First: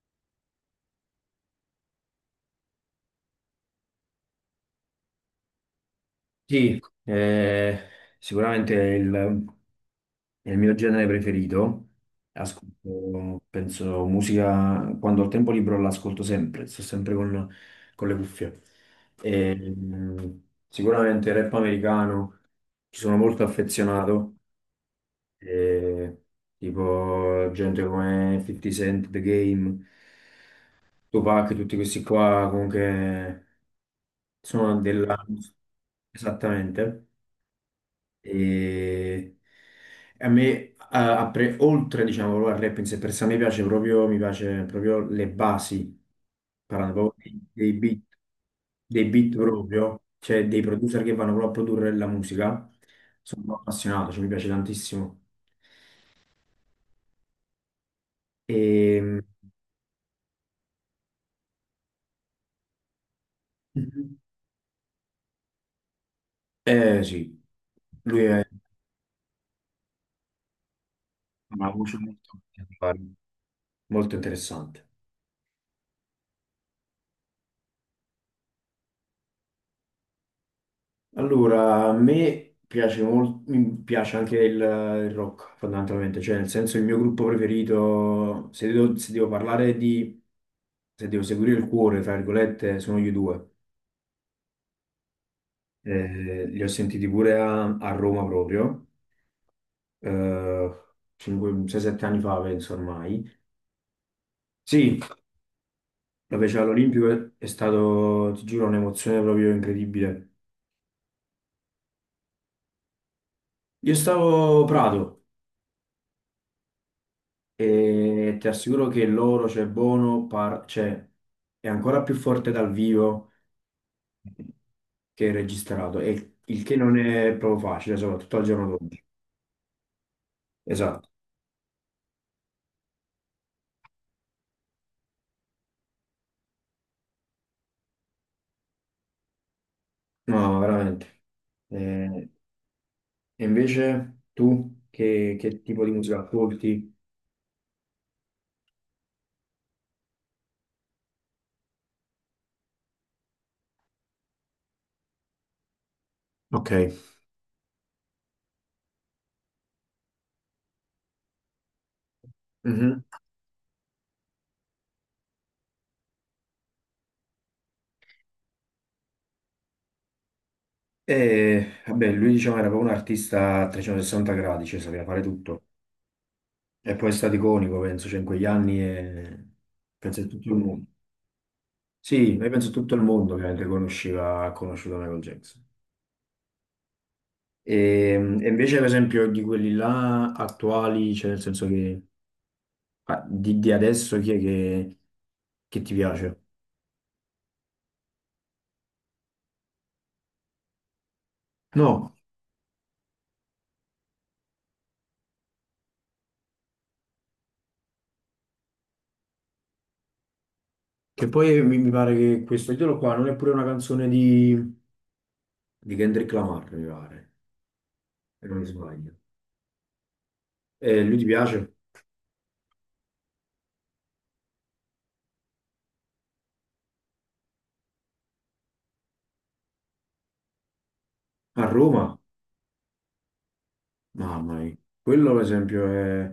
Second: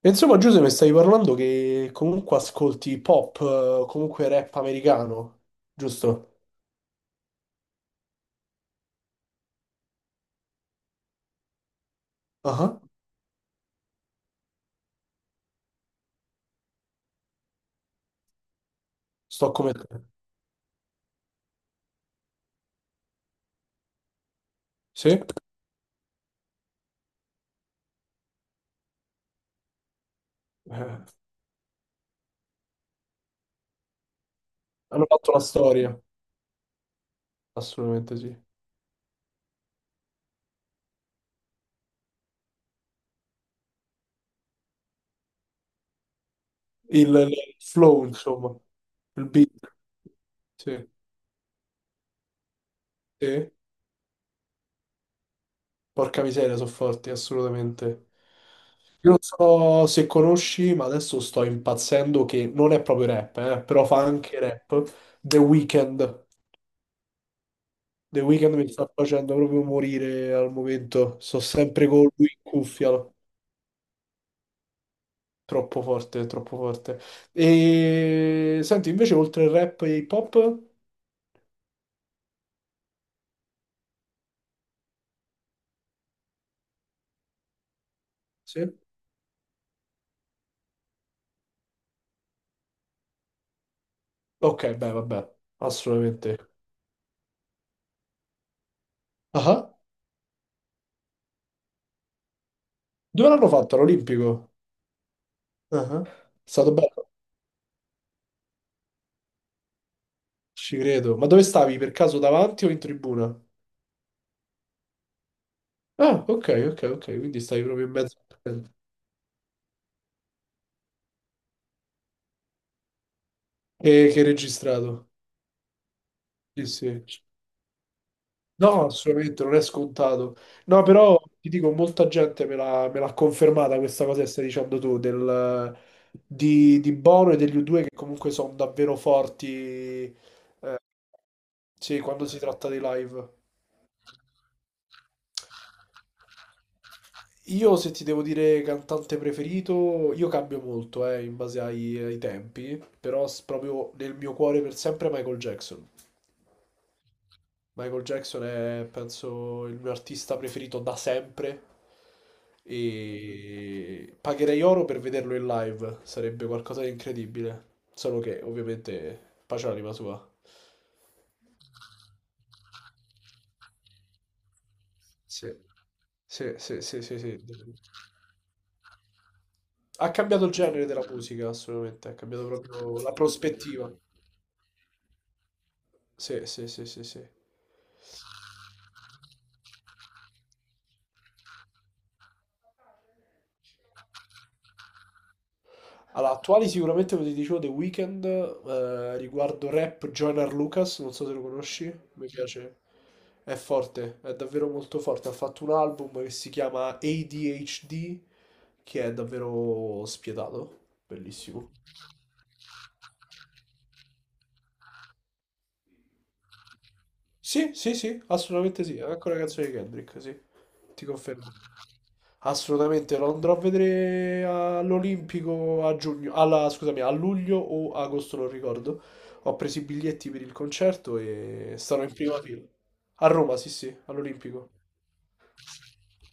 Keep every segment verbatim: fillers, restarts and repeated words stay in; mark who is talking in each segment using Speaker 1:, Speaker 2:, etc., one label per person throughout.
Speaker 1: E insomma, Giuseppe, stavi parlando che comunque ascolti pop, eh, comunque rap americano, giusto?
Speaker 2: Sì, eh, sicuramente è il, è il mio genere preferito.
Speaker 1: Ah,
Speaker 2: Ascolto, penso, musica, quando ho tempo libero l'ascolto sempre, sto sempre con, con le cuffie.
Speaker 1: sto
Speaker 2: E,
Speaker 1: come te.
Speaker 2: mh, sicuramente rap americano, ci sono molto affezionato,
Speaker 1: Sì?
Speaker 2: e, tipo gente come fifty Cent, The Game,
Speaker 1: Eh,
Speaker 2: Tupac, tutti questi qua, comunque sono
Speaker 1: hanno
Speaker 2: della.
Speaker 1: fatto la storia,
Speaker 2: Esattamente.
Speaker 1: assolutamente sì.
Speaker 2: E a me, a- a pre- oltre, diciamo, proprio al rap in sé per sé, a me piace proprio, mi piace proprio le basi, parlando
Speaker 1: Il,
Speaker 2: proprio dei,
Speaker 1: il
Speaker 2: dei beat,
Speaker 1: flow, insomma,
Speaker 2: dei
Speaker 1: il
Speaker 2: beat
Speaker 1: beat,
Speaker 2: proprio, cioè dei
Speaker 1: sì.
Speaker 2: producer che vanno proprio a produrre la musica.
Speaker 1: Sì.
Speaker 2: Sono appassionato, cioè mi piace tantissimo.
Speaker 1: Porca miseria, sono forti, assolutamente. Io non
Speaker 2: E.
Speaker 1: so se conosci, ma adesso sto impazzendo che non è proprio rap, eh, però fa
Speaker 2: Mhm.
Speaker 1: anche rap. The Weeknd.
Speaker 2: Eh sì,
Speaker 1: The
Speaker 2: lui è
Speaker 1: Weeknd mi sta facendo proprio morire al momento. Sto
Speaker 2: una
Speaker 1: sempre
Speaker 2: voce
Speaker 1: con lui
Speaker 2: molto
Speaker 1: in cuffia,
Speaker 2: particolare,
Speaker 1: no?
Speaker 2: molto interessante.
Speaker 1: Troppo forte, troppo forte. E senti, invece, oltre il rap e hip hop?
Speaker 2: Allora, a me piace molto, mi piace anche il, il rock fondamentalmente, cioè nel senso il mio gruppo preferito,
Speaker 1: Sì.
Speaker 2: se devo, se devo parlare di, se devo seguire il cuore, tra virgolette, sono gli u due.
Speaker 1: Ok, beh, vabbè,
Speaker 2: Eh,
Speaker 1: assolutamente.
Speaker 2: li ho sentiti pure a, a Roma proprio,
Speaker 1: Ah,
Speaker 2: eh, sei sette anni fa penso
Speaker 1: dove
Speaker 2: ormai.
Speaker 1: l'hanno fatto? All'Olimpico?
Speaker 2: Sì,
Speaker 1: Ah, è
Speaker 2: la fece
Speaker 1: stato
Speaker 2: all'Olimpico,
Speaker 1: bello,
Speaker 2: è è stato, ti giuro, un'emozione proprio incredibile.
Speaker 1: ci credo. Ma dove stavi? Per caso davanti o in tribuna?
Speaker 2: Io stavo Prato.
Speaker 1: Ah, ok, ok, ok. Quindi stavi proprio in mezzo.
Speaker 2: E ti assicuro che loro, cioè Bono, par- cioè, è ancora più forte dal vivo
Speaker 1: E che hai registrato?
Speaker 2: che registrato, e il
Speaker 1: Sì,
Speaker 2: che
Speaker 1: sì.
Speaker 2: non è proprio facile, soprattutto al giorno
Speaker 1: No,
Speaker 2: d'oggi.
Speaker 1: assolutamente, non è scontato. No,
Speaker 2: Esatto,
Speaker 1: però ti dico, molta gente me l'ha me l'ha confermata questa cosa che stai dicendo tu, del, di, di Bono e degli u due che comunque sono davvero forti,
Speaker 2: no, veramente.
Speaker 1: sì, quando
Speaker 2: Eh,
Speaker 1: si tratta dei live.
Speaker 2: e invece tu che, che tipo di musica ascolti?
Speaker 1: Io, se ti devo dire cantante preferito, io cambio molto, eh, in base ai, ai tempi, però s- proprio nel mio cuore per sempre Michael Jackson.
Speaker 2: Ok.
Speaker 1: Michael Jackson è, penso, il mio artista preferito da sempre
Speaker 2: Mhm.
Speaker 1: e pagherei oro per vederlo in live, sarebbe qualcosa di incredibile, solo che ovviamente pace all'anima sua.
Speaker 2: E vabbè, lui diciamo era proprio un artista a trecentosessanta gradi, cioè sapeva fare
Speaker 1: Sì.
Speaker 2: tutto.
Speaker 1: Sì, sì,
Speaker 2: E
Speaker 1: sì,
Speaker 2: poi è
Speaker 1: sì,
Speaker 2: stato
Speaker 1: sì.
Speaker 2: iconico, penso, cioè in quegli anni e
Speaker 1: Ha
Speaker 2: penso che
Speaker 1: cambiato
Speaker 2: tutto
Speaker 1: il
Speaker 2: il mondo.
Speaker 1: genere della musica, assolutamente, ha
Speaker 2: Sì,
Speaker 1: cambiato
Speaker 2: io penso tutto il
Speaker 1: proprio la
Speaker 2: mondo ovviamente
Speaker 1: prospettiva.
Speaker 2: conosceva, ha conosciuto Michael Jackson.
Speaker 1: Sì, sì, sì, sì, sì.
Speaker 2: E, e invece, per esempio, di quelli là attuali, cioè nel senso che ah, di, di adesso chi è che, che ti
Speaker 1: Allora,
Speaker 2: piace?
Speaker 1: attuali sicuramente, come ti dicevo, The Weeknd, eh, riguardo rap, Joyner Lucas, non so se lo conosci,
Speaker 2: No,
Speaker 1: mi piace, è forte, è davvero molto forte, ha fatto un album che si chiama A D H D, che è davvero spietato,
Speaker 2: che poi
Speaker 1: bellissimo.
Speaker 2: mi, mi pare che questo titolo qua non è pure una canzone di, di Kendrick Lamar, mi pare,
Speaker 1: Sì, sì, sì,
Speaker 2: se non mi
Speaker 1: assolutamente sì, è
Speaker 2: sbaglio.
Speaker 1: anche una canzone di Kendrick, sì,
Speaker 2: E
Speaker 1: ti
Speaker 2: lui ti
Speaker 1: confermo.
Speaker 2: piace?
Speaker 1: Assolutamente lo andrò a vedere all'Olimpico a giugno, alla- scusami, a luglio o agosto, non ricordo. Ho preso i biglietti per il concerto
Speaker 2: A
Speaker 1: e sarò
Speaker 2: Roma?
Speaker 1: in prima fila. A Roma, sì, sì,
Speaker 2: Mamma
Speaker 1: all'Olimpico.
Speaker 2: mia, quello per esempio è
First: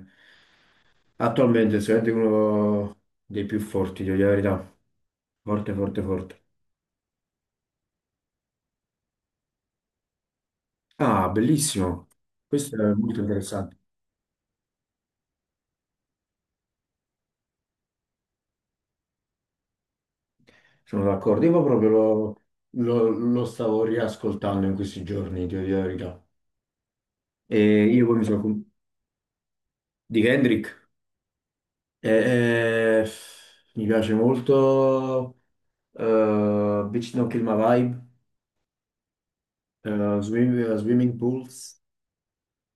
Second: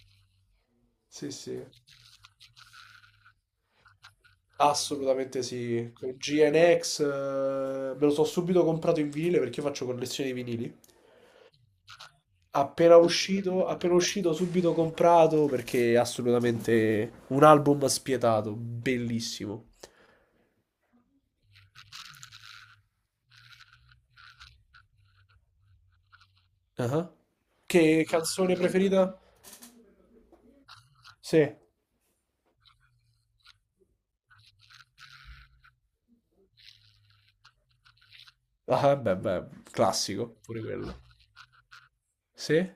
Speaker 1: Sì, sì,
Speaker 2: attualmente sicuramente uno dei più forti, devo dire la verità.
Speaker 1: assolutamente
Speaker 2: Forte,
Speaker 1: sì.
Speaker 2: forte,
Speaker 1: Con
Speaker 2: forte.
Speaker 1: G N X, eh, me lo so subito comprato in vinile perché io faccio collezione di vinili.
Speaker 2: Ah, bellissimo. Questo è
Speaker 1: Appena
Speaker 2: molto
Speaker 1: uscito,
Speaker 2: interessante.
Speaker 1: appena uscito, subito comprato perché è assolutamente un album spietato, bellissimo.
Speaker 2: Sono d'accordo. Io proprio lo, lo- lo stavo riascoltando in questi giorni, ti dico la verità.
Speaker 1: Ah.
Speaker 2: E
Speaker 1: Che
Speaker 2: io poi mi sono,
Speaker 1: canzone
Speaker 2: con-
Speaker 1: preferita?
Speaker 2: di Kendrick.
Speaker 1: Sì,
Speaker 2: E, eh, mi piace molto eh, Bitch Don't Kill My Vibe,
Speaker 1: ah, beh, beh,
Speaker 2: eh,
Speaker 1: classico,
Speaker 2: Swim-
Speaker 1: pure
Speaker 2: eh,
Speaker 1: quello.
Speaker 2: Swimming Pools.
Speaker 1: Sì?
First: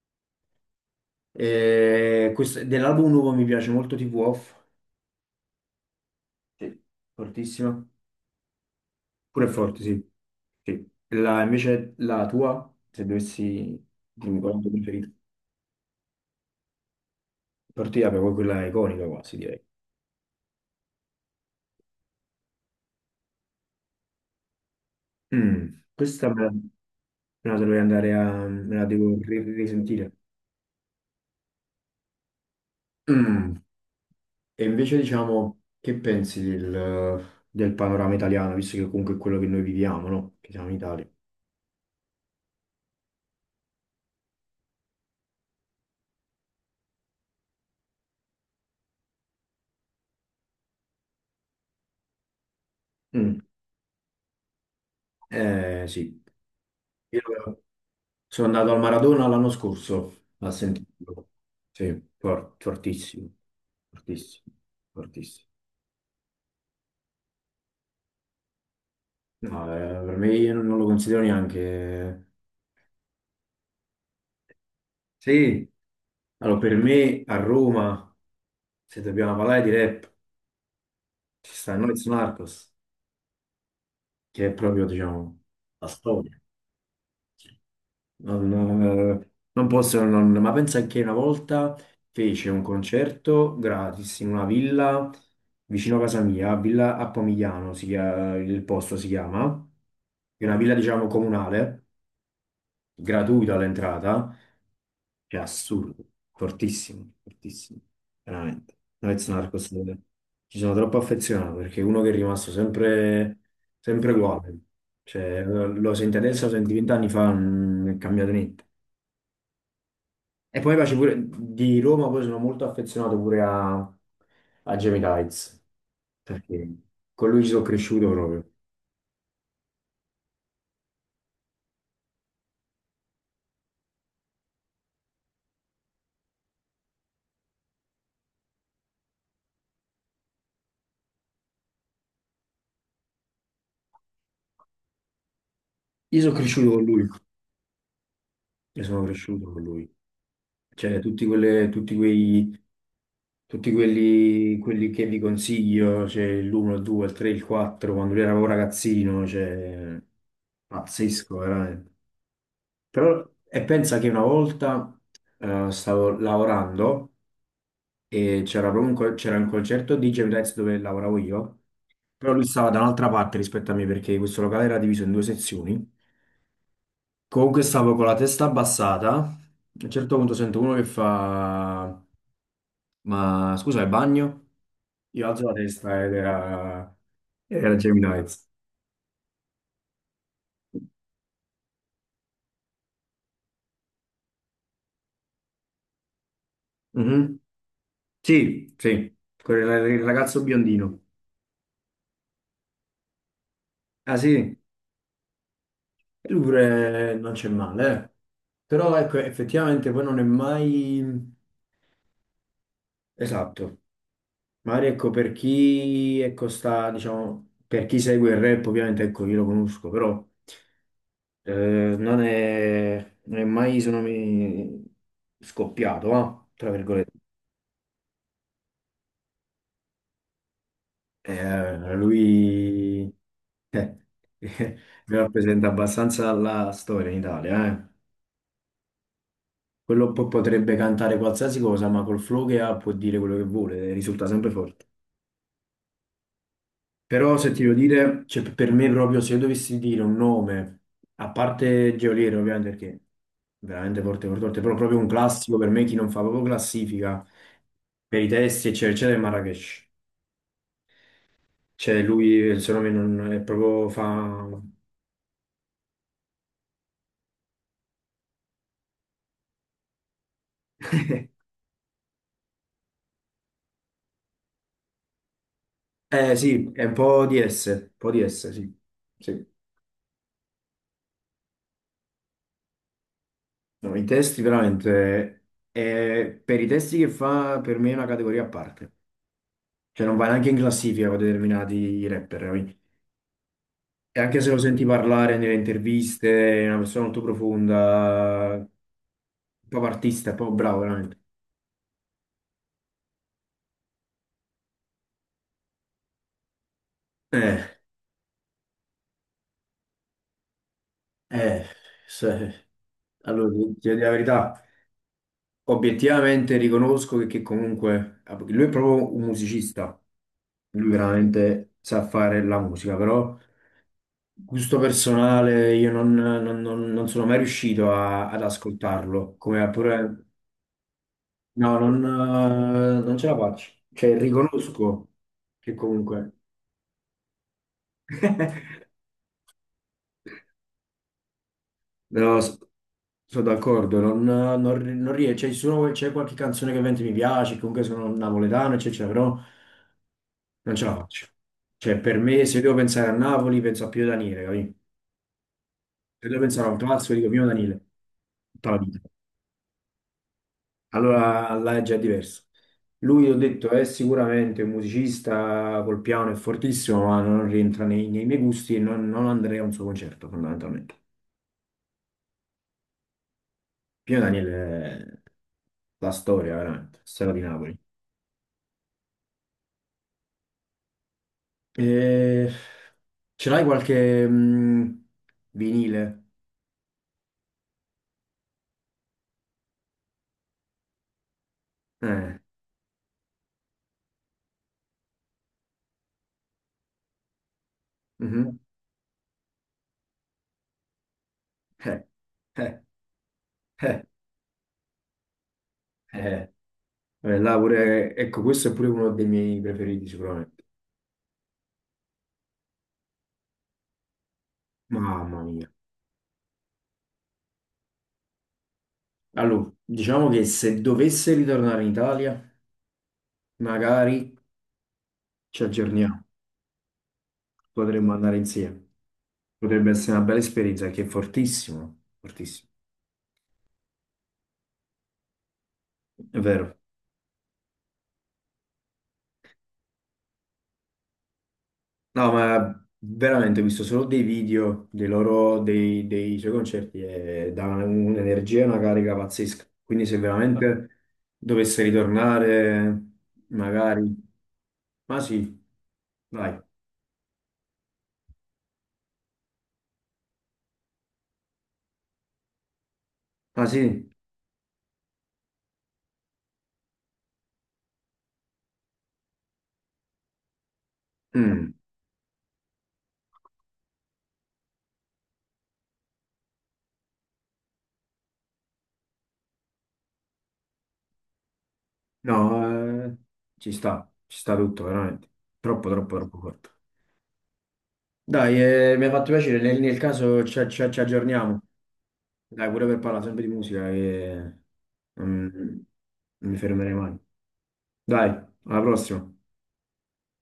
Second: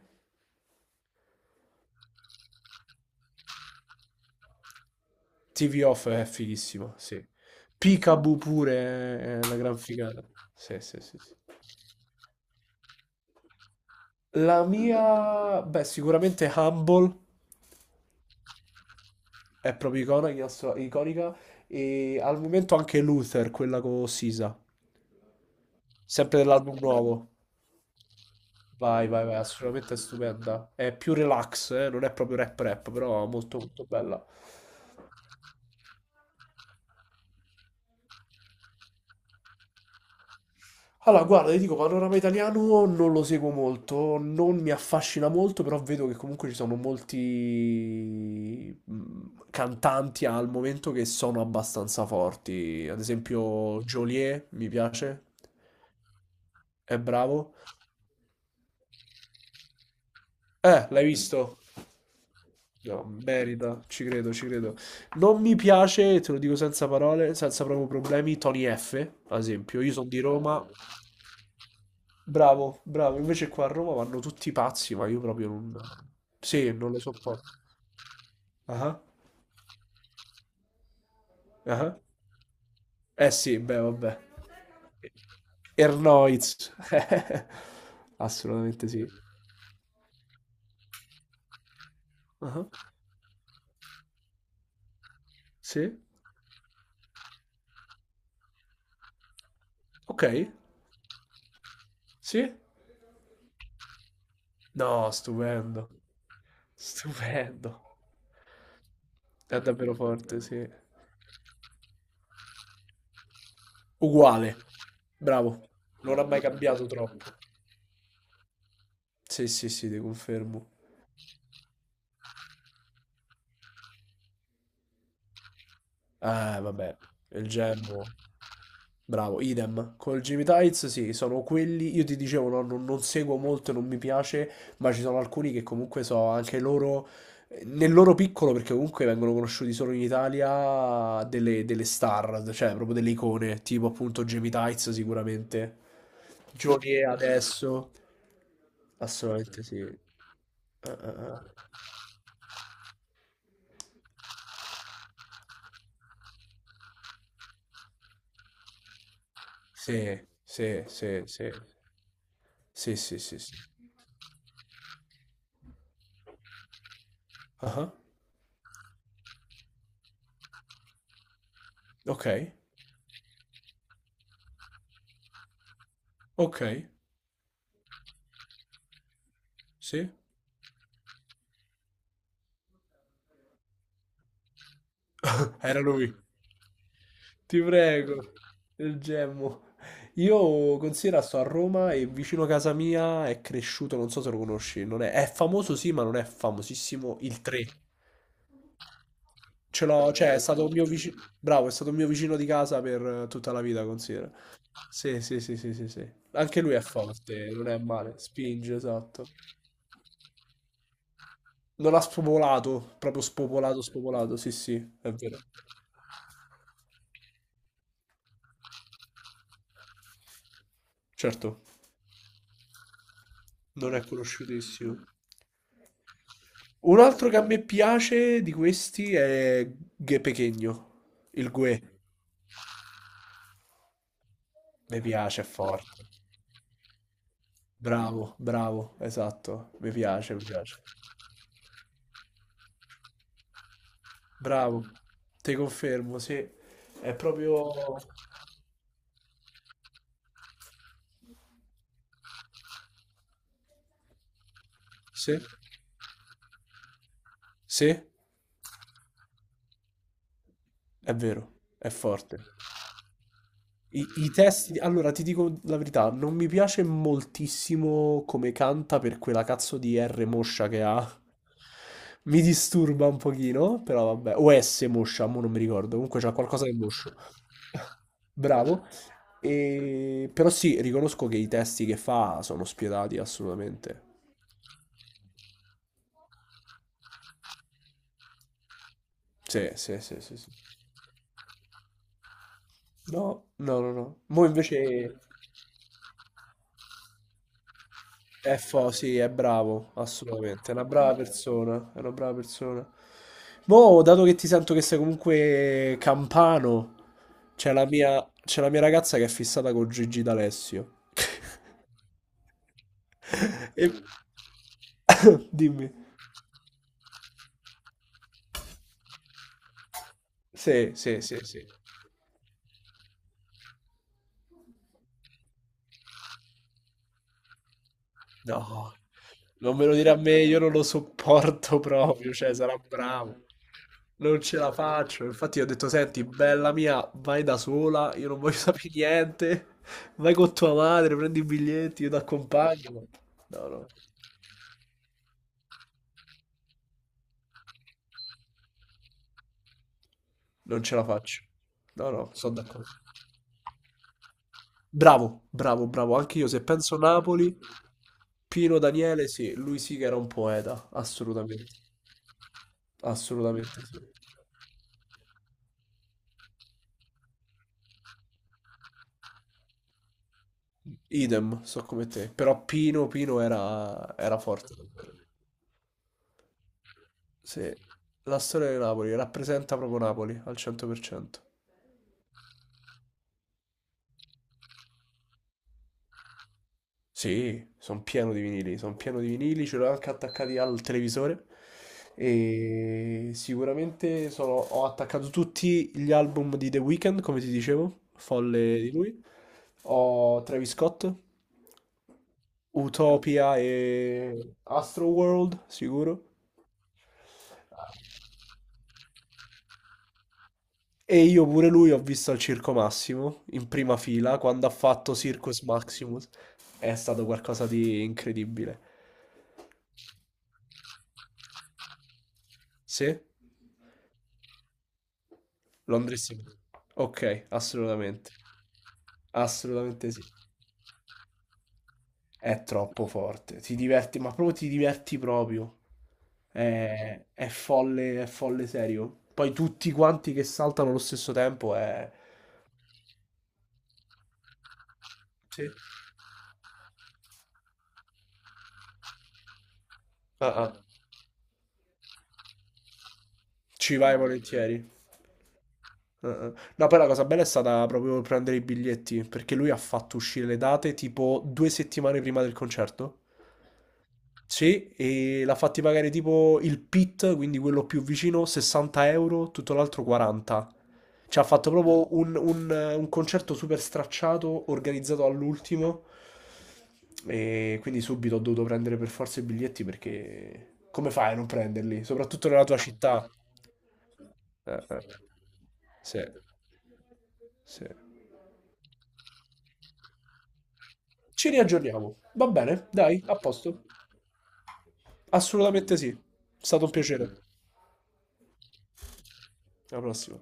Speaker 2: E questo- dell'album nuovo mi piace molto tivù Off.
Speaker 1: T V Off è
Speaker 2: Sì.
Speaker 1: fighissimo, sì.
Speaker 2: Fortissima.
Speaker 1: Peekaboo pure è
Speaker 2: Pure
Speaker 1: una gran
Speaker 2: forte, sì.
Speaker 1: figata. Sì,
Speaker 2: Sì.
Speaker 1: sì, sì, sì.
Speaker 2: La- invece la tua, se dovessi dirmi qual è il
Speaker 1: La
Speaker 2: tuo
Speaker 1: mia,
Speaker 2: preferito.
Speaker 1: beh, sicuramente Humble
Speaker 2: Tortilla proprio quella iconica quasi, direi.
Speaker 1: è proprio iconica, iconica, e al momento anche Luther, quella con Sisa,
Speaker 2: Mm, Questa
Speaker 1: sempre
Speaker 2: me la,
Speaker 1: dell'album
Speaker 2: me
Speaker 1: nuovo.
Speaker 2: la dovrei andare a, me la
Speaker 1: Vai,
Speaker 2: devo
Speaker 1: vai, vai,
Speaker 2: ri-
Speaker 1: assolutamente
Speaker 2: risentire.
Speaker 1: stupenda. È più relax, eh, non è proprio rap rap, però
Speaker 2: Mm,
Speaker 1: molto molto bella.
Speaker 2: E invece diciamo, che pensi del, del panorama italiano, visto che comunque è quello che noi viviamo, no? Che siamo in Italia.
Speaker 1: Allora, guarda, ti dico, panorama italiano non lo seguo molto, non mi affascina molto, però vedo che comunque ci sono molti mm, cantanti al momento che sono abbastanza forti. Ad
Speaker 2: Mm,
Speaker 1: esempio, Joliet mi piace,
Speaker 2: eh, sì.
Speaker 1: è
Speaker 2: Io-
Speaker 1: bravo.
Speaker 2: Sono andato al Maradona l'anno scorso a
Speaker 1: Eh, l'hai
Speaker 2: sentirlo.
Speaker 1: visto?
Speaker 2: Sì, for-
Speaker 1: No,
Speaker 2: fortissimo,
Speaker 1: merita, ci credo, ci
Speaker 2: fortissimo,
Speaker 1: credo. Non
Speaker 2: fortissimo.
Speaker 1: mi piace, te lo dico senza parole, senza proprio problemi, Tony F, ad
Speaker 2: No,
Speaker 1: esempio. Io
Speaker 2: eh,
Speaker 1: sono
Speaker 2: per
Speaker 1: di
Speaker 2: me io
Speaker 1: Roma,
Speaker 2: non non lo considero neanche.
Speaker 1: bravo, bravo. Invece qua a Roma vanno tutti pazzi, ma io proprio
Speaker 2: Sì,
Speaker 1: non...
Speaker 2: allora
Speaker 1: Sì,
Speaker 2: per
Speaker 1: non le
Speaker 2: me a
Speaker 1: sopporto.
Speaker 2: Roma,
Speaker 1: Ah,
Speaker 2: se dobbiamo parlare di rap, ci sta
Speaker 1: ah.
Speaker 2: Noyz Narcos,
Speaker 1: Eh sì, beh, vabbè.
Speaker 2: che è proprio, diciamo, la storia.
Speaker 1: Ernoiz.
Speaker 2: Non,
Speaker 1: Assolutamente sì.
Speaker 2: eh, non posso non, ma pensa che una volta fece un
Speaker 1: Ah,
Speaker 2: concerto gratis in una villa vicino a
Speaker 1: sì?
Speaker 2: casa mia, Villa Appomigliano, si chia- il posto si chiama, è
Speaker 1: Ok?
Speaker 2: una villa diciamo comunale,
Speaker 1: Sì?
Speaker 2: gratuita all'entrata,
Speaker 1: No,
Speaker 2: è
Speaker 1: stupendo.
Speaker 2: assurdo, fortissimo, fortissimo,
Speaker 1: Stupendo.
Speaker 2: veramente. Noyz
Speaker 1: È
Speaker 2: Narcos,
Speaker 1: davvero
Speaker 2: eh,
Speaker 1: forte,
Speaker 2: ci
Speaker 1: sì.
Speaker 2: sono troppo affezionato perché è uno che è rimasto sempre, sempre
Speaker 1: Uguale.
Speaker 2: uguale, cioè,
Speaker 1: Bravo.
Speaker 2: lo lo senti
Speaker 1: Non ha mai
Speaker 2: adesso, lo senti
Speaker 1: cambiato
Speaker 2: vent'anni
Speaker 1: troppo.
Speaker 2: fa, non è cambiato niente.
Speaker 1: Sì, sì, sì, ti
Speaker 2: E
Speaker 1: confermo.
Speaker 2: poi mi piace pure di Roma, poi sono molto affezionato pure a, a Jamie Tides,
Speaker 1: Eh,
Speaker 2: perché
Speaker 1: vabbè,
Speaker 2: con lui
Speaker 1: il
Speaker 2: ci sono
Speaker 1: Genoa.
Speaker 2: cresciuto proprio.
Speaker 1: Bravo, idem. Col Jimmy Tights, sì, sono quelli. Io ti dicevo, no, non, non seguo molto, non mi piace, ma ci sono alcuni che comunque so anche loro, eh, nel loro piccolo, perché comunque vengono conosciuti solo in Italia, delle, delle star, cioè proprio delle icone, tipo appunto Jimmy Tights sicuramente.
Speaker 2: Io sono cresciuto con
Speaker 1: Johnny
Speaker 2: lui,
Speaker 1: adesso.
Speaker 2: io sono cresciuto con
Speaker 1: Assolutamente sì. Eh,
Speaker 2: lui.
Speaker 1: eh,
Speaker 2: Cioè, tutti,
Speaker 1: eh.
Speaker 2: quelle, tutti, quei, tutti quelli, quelli che vi consiglio, cioè l'uno, il due, il tre, il quattro, quando lui era proprio ragazzino, cioè,
Speaker 1: Sì, sì, sì,
Speaker 2: pazzesco,
Speaker 1: sì.
Speaker 2: veramente.
Speaker 1: Sì, sì,
Speaker 2: Però,
Speaker 1: sì, sì.
Speaker 2: e pensa che una volta eh, stavo lavorando.
Speaker 1: Ah,
Speaker 2: E c'era proprio un, co- c'era un concerto di Jamie Tights dove lavoravo io,
Speaker 1: ok.
Speaker 2: però lui stava da un'altra parte rispetto a me perché questo locale era diviso in due sezioni.
Speaker 1: Ok,
Speaker 2: Comunque stavo con la testa abbassata, a un
Speaker 1: sì,
Speaker 2: certo punto sento uno che fa ma scusa, è bagno? Io alzo la
Speaker 1: era
Speaker 2: testa ed
Speaker 1: lui.
Speaker 2: era,
Speaker 1: Ti
Speaker 2: era Jamie
Speaker 1: prego,
Speaker 2: Tights.
Speaker 1: il gemmo. Io considero sto a Roma e vicino a casa mia è cresciuto, non so se lo conosci, non è, è famoso sì, ma non è famosissimo
Speaker 2: Mhm.
Speaker 1: il tre.
Speaker 2: Sì, sì, quel
Speaker 1: Ce
Speaker 2: ra- il
Speaker 1: l'ho, cioè è
Speaker 2: ragazzo
Speaker 1: stato un mio
Speaker 2: biondino.
Speaker 1: vicino, bravo, è stato un mio vicino di casa per eh, tutta la vita,
Speaker 2: Ah
Speaker 1: considera.
Speaker 2: sì,
Speaker 1: Sì, sì, sì, sì, sì, sì.
Speaker 2: e lui
Speaker 1: Anche lui è
Speaker 2: pure non c'è
Speaker 1: forte, non è
Speaker 2: male, eh.
Speaker 1: male, spinge,
Speaker 2: Però ecco,
Speaker 1: esatto.
Speaker 2: effettivamente poi non è mai.
Speaker 1: Non ha spopolato, proprio
Speaker 2: Esatto,
Speaker 1: spopolato, spopolato, sì, sì,
Speaker 2: Mario, ecco,
Speaker 1: è
Speaker 2: per
Speaker 1: vero.
Speaker 2: chi ecco, sta, diciamo, per chi segue il rap, ovviamente, ecco, io lo conosco, però
Speaker 1: Certo,
Speaker 2: eh, non è, non è mai,
Speaker 1: non
Speaker 2: sono
Speaker 1: è
Speaker 2: mai
Speaker 1: conosciutissimo.
Speaker 2: scoppiato, va, tra
Speaker 1: Un
Speaker 2: virgolette.
Speaker 1: altro che a me piace di questi è Gue Pequeno, il Gue.
Speaker 2: Eh, lui eh,
Speaker 1: Mi piace, è
Speaker 2: rappresenta
Speaker 1: forte.
Speaker 2: abbastanza la storia in Italia, eh.
Speaker 1: Bravo, bravo, esatto. Mi
Speaker 2: Quello po-
Speaker 1: piace, mi
Speaker 2: potrebbe
Speaker 1: piace.
Speaker 2: cantare qualsiasi cosa, ma col flow che ha può dire quello che vuole, risulta sempre
Speaker 1: Bravo.
Speaker 2: forte.
Speaker 1: Te confermo, sì. È
Speaker 2: Però se ti
Speaker 1: proprio...
Speaker 2: devo dire, cioè, per me proprio se io dovessi dire un nome, a parte Geolier ovviamente perché è veramente forte, forte, forte, però proprio un
Speaker 1: Sì,
Speaker 2: classico per me chi non fa proprio classifica
Speaker 1: sì, è
Speaker 2: per i testi eccetera eccetera è Marrakesh.
Speaker 1: vero, è
Speaker 2: Cioè lui
Speaker 1: forte.
Speaker 2: il suo nome non è proprio
Speaker 1: I, i
Speaker 2: fa.
Speaker 1: testi, allora ti dico la verità, non mi piace moltissimo come canta per quella cazzo di R moscia che ha. Mi disturba un pochino, però vabbè. O S moscia, mo non mi ricordo. Comunque c'ha
Speaker 2: Eh
Speaker 1: qualcosa
Speaker 2: sì,
Speaker 1: di
Speaker 2: è un
Speaker 1: moscio.
Speaker 2: po' di S, un po' di S, sì.
Speaker 1: Bravo.
Speaker 2: Sì.
Speaker 1: E... però sì, riconosco che i testi che fa sono spietati
Speaker 2: No, i
Speaker 1: assolutamente.
Speaker 2: testi veramente, è- per i testi che fa per me è una categoria a parte.
Speaker 1: Sì, sì,
Speaker 2: Cioè non
Speaker 1: sì,
Speaker 2: va
Speaker 1: sì,
Speaker 2: neanche
Speaker 1: sì.
Speaker 2: in classifica con determinati rapper.
Speaker 1: No, no, no, no.
Speaker 2: E anche
Speaker 1: Mo
Speaker 2: se lo senti
Speaker 1: invece...
Speaker 2: parlare nelle interviste, è una persona molto
Speaker 1: È
Speaker 2: profonda,
Speaker 1: fo, sì, è
Speaker 2: proprio
Speaker 1: bravo,
Speaker 2: artista, proprio
Speaker 1: assolutamente. È
Speaker 2: bravo,
Speaker 1: una brava
Speaker 2: veramente.
Speaker 1: persona, è una brava persona. Mo, dato che ti sento che sei comunque campano, c'è
Speaker 2: Eh,
Speaker 1: la mia, c'è la mia ragazza che è fissata con Gigi D'Alessio.
Speaker 2: eh, se- allora, ti
Speaker 1: E
Speaker 2: ti dico la verità,
Speaker 1: Mm. dimmi.
Speaker 2: obiettivamente riconosco che, che comunque lui è proprio un musicista, lui
Speaker 1: Sì, sì, sì, sì.
Speaker 2: veramente sa fare la musica, però gusto personale io non, non- non- non sono mai riuscito a- ad
Speaker 1: No,
Speaker 2: ascoltarlo, come a
Speaker 1: non me lo dire a
Speaker 2: pure.
Speaker 1: me, io non lo
Speaker 2: No,
Speaker 1: sopporto
Speaker 2: non,
Speaker 1: proprio, cioè, sarà
Speaker 2: eh, non ce la
Speaker 1: bravo.
Speaker 2: faccio, cioè
Speaker 1: Non ce la
Speaker 2: riconosco
Speaker 1: faccio. Infatti, io ho
Speaker 2: che
Speaker 1: detto: senti,
Speaker 2: comunque.
Speaker 1: bella mia, vai da sola. Io non voglio sapere niente. Vai con tua madre, prendi i biglietti, io ti
Speaker 2: No, s-
Speaker 1: accompagno.
Speaker 2: sono
Speaker 1: No, no,
Speaker 2: d'accordo, non, non, non rie- C'è solo- c'è qualche canzone che ovviamente mi piace, comunque sono napoletano, eccetera, però non
Speaker 1: non
Speaker 2: ce la
Speaker 1: ce la
Speaker 2: faccio.
Speaker 1: faccio.
Speaker 2: Cioè,
Speaker 1: No,
Speaker 2: per
Speaker 1: no,
Speaker 2: me,
Speaker 1: sono
Speaker 2: se devo
Speaker 1: d'accordo.
Speaker 2: pensare a Napoli, penso a Pio Daniele, capì?
Speaker 1: Bravo, bravo, bravo.
Speaker 2: Se
Speaker 1: Anche
Speaker 2: devo
Speaker 1: io, se
Speaker 2: pensare a un
Speaker 1: penso
Speaker 2: classico, dico Pio
Speaker 1: Napoli,
Speaker 2: Daniele, tutta la
Speaker 1: Pino
Speaker 2: vita.
Speaker 1: Daniele, sì, lui sì che era un poeta.
Speaker 2: Allora
Speaker 1: Assolutamente,
Speaker 2: là è già diverso. Lui, ho detto, è
Speaker 1: assolutamente sì.
Speaker 2: sicuramente un musicista col piano, è fortissimo, ma non rientra nei, nei miei gusti e non, non andrei a un suo concerto, fondamentalmente.
Speaker 1: Idem, so come te. Però Pino, Pino era,
Speaker 2: Pio
Speaker 1: era
Speaker 2: Daniele
Speaker 1: forte.
Speaker 2: è la storia, veramente, storia di
Speaker 1: Sì,
Speaker 2: Napoli.
Speaker 1: la storia di Napoli rappresenta proprio Napoli al cento per cento.
Speaker 2: Eh, Ce l'hai qualche mh, vinile?
Speaker 1: Sì, sono pieno di vinili, sono pieno di vinili, ce l'ho anche attaccati al televisore
Speaker 2: Eh,
Speaker 1: e sicuramente sono- ho attaccato tutti gli album di The Weeknd, come ti dicevo,
Speaker 2: mhm.
Speaker 1: folle di lui. Ho Travis Scott,
Speaker 2: Eh, eh,
Speaker 1: Utopia
Speaker 2: eh,
Speaker 1: e Astroworld, sicuro.
Speaker 2: eh. Eh, là pure- ecco, questo è pure uno dei miei preferiti sicuramente.
Speaker 1: E io pure lui ho visto al Circo Massimo, in prima fila, quando ha fatto
Speaker 2: Mamma
Speaker 1: Circus
Speaker 2: mia.
Speaker 1: Maximus. È stato qualcosa di incredibile.
Speaker 2: Allora, diciamo che se dovesse ritornare in Italia,
Speaker 1: Sì?
Speaker 2: magari ci aggiorniamo,
Speaker 1: Londrissimo. Ok,
Speaker 2: potremmo
Speaker 1: assolutamente.
Speaker 2: andare insieme. Potrebbe
Speaker 1: Assolutamente
Speaker 2: essere
Speaker 1: sì.
Speaker 2: una bella esperienza, che è fortissimo,
Speaker 1: È
Speaker 2: fortissimo.
Speaker 1: troppo forte. Ti diverti, ma proprio ti diverti proprio.
Speaker 2: È vero.
Speaker 1: È, è folle, è folle serio. Poi tutti quanti che saltano allo stesso tempo è...
Speaker 2: No, ma veramente ho visto solo dei video dei loro,
Speaker 1: Sì.
Speaker 2: dei, dei suoi concerti e dà un'energia e una carica pazzesca. Quindi se
Speaker 1: Ah, ah.
Speaker 2: veramente dovesse ritornare,
Speaker 1: Ci
Speaker 2: magari.
Speaker 1: vai volentieri.
Speaker 2: Ma sì,
Speaker 1: Ah, ah.
Speaker 2: dai.
Speaker 1: No, poi la cosa bella è stata proprio prendere i biglietti, perché lui ha fatto uscire le date tipo due settimane prima del concerto.
Speaker 2: Ma sì?
Speaker 1: Sì, e l'ha fatti pagare tipo il pit, quindi quello più vicino, sessanta euro, tutto l'altro quaranta. Ci ha fatto
Speaker 2: Mm.
Speaker 1: proprio un, un- eh, un concerto super stracciato, organizzato all'ultimo. E quindi subito ho dovuto prendere per forza i biglietti perché come fai a non prenderli? Soprattutto
Speaker 2: No,
Speaker 1: nella tua
Speaker 2: eh,
Speaker 1: città.
Speaker 2: ci sta, ci sta tutto, veramente. Troppo, troppo,
Speaker 1: Sì,
Speaker 2: troppo forte.
Speaker 1: sì.
Speaker 2: Dai, eh, mi ha fatto piacere, nel, nel caso ci, ci- ci
Speaker 1: Ci
Speaker 2: aggiorniamo.
Speaker 1: riaggiorniamo. Va
Speaker 2: Dai, pure
Speaker 1: bene,
Speaker 2: per
Speaker 1: dai,
Speaker 2: parlare
Speaker 1: a
Speaker 2: sempre di musica,
Speaker 1: posto.
Speaker 2: che non
Speaker 1: Assolutamente sì. È
Speaker 2: non mi
Speaker 1: stato un
Speaker 2: fermerei mai.
Speaker 1: piacere.
Speaker 2: Dai, alla prossima.
Speaker 1: Alla prossima.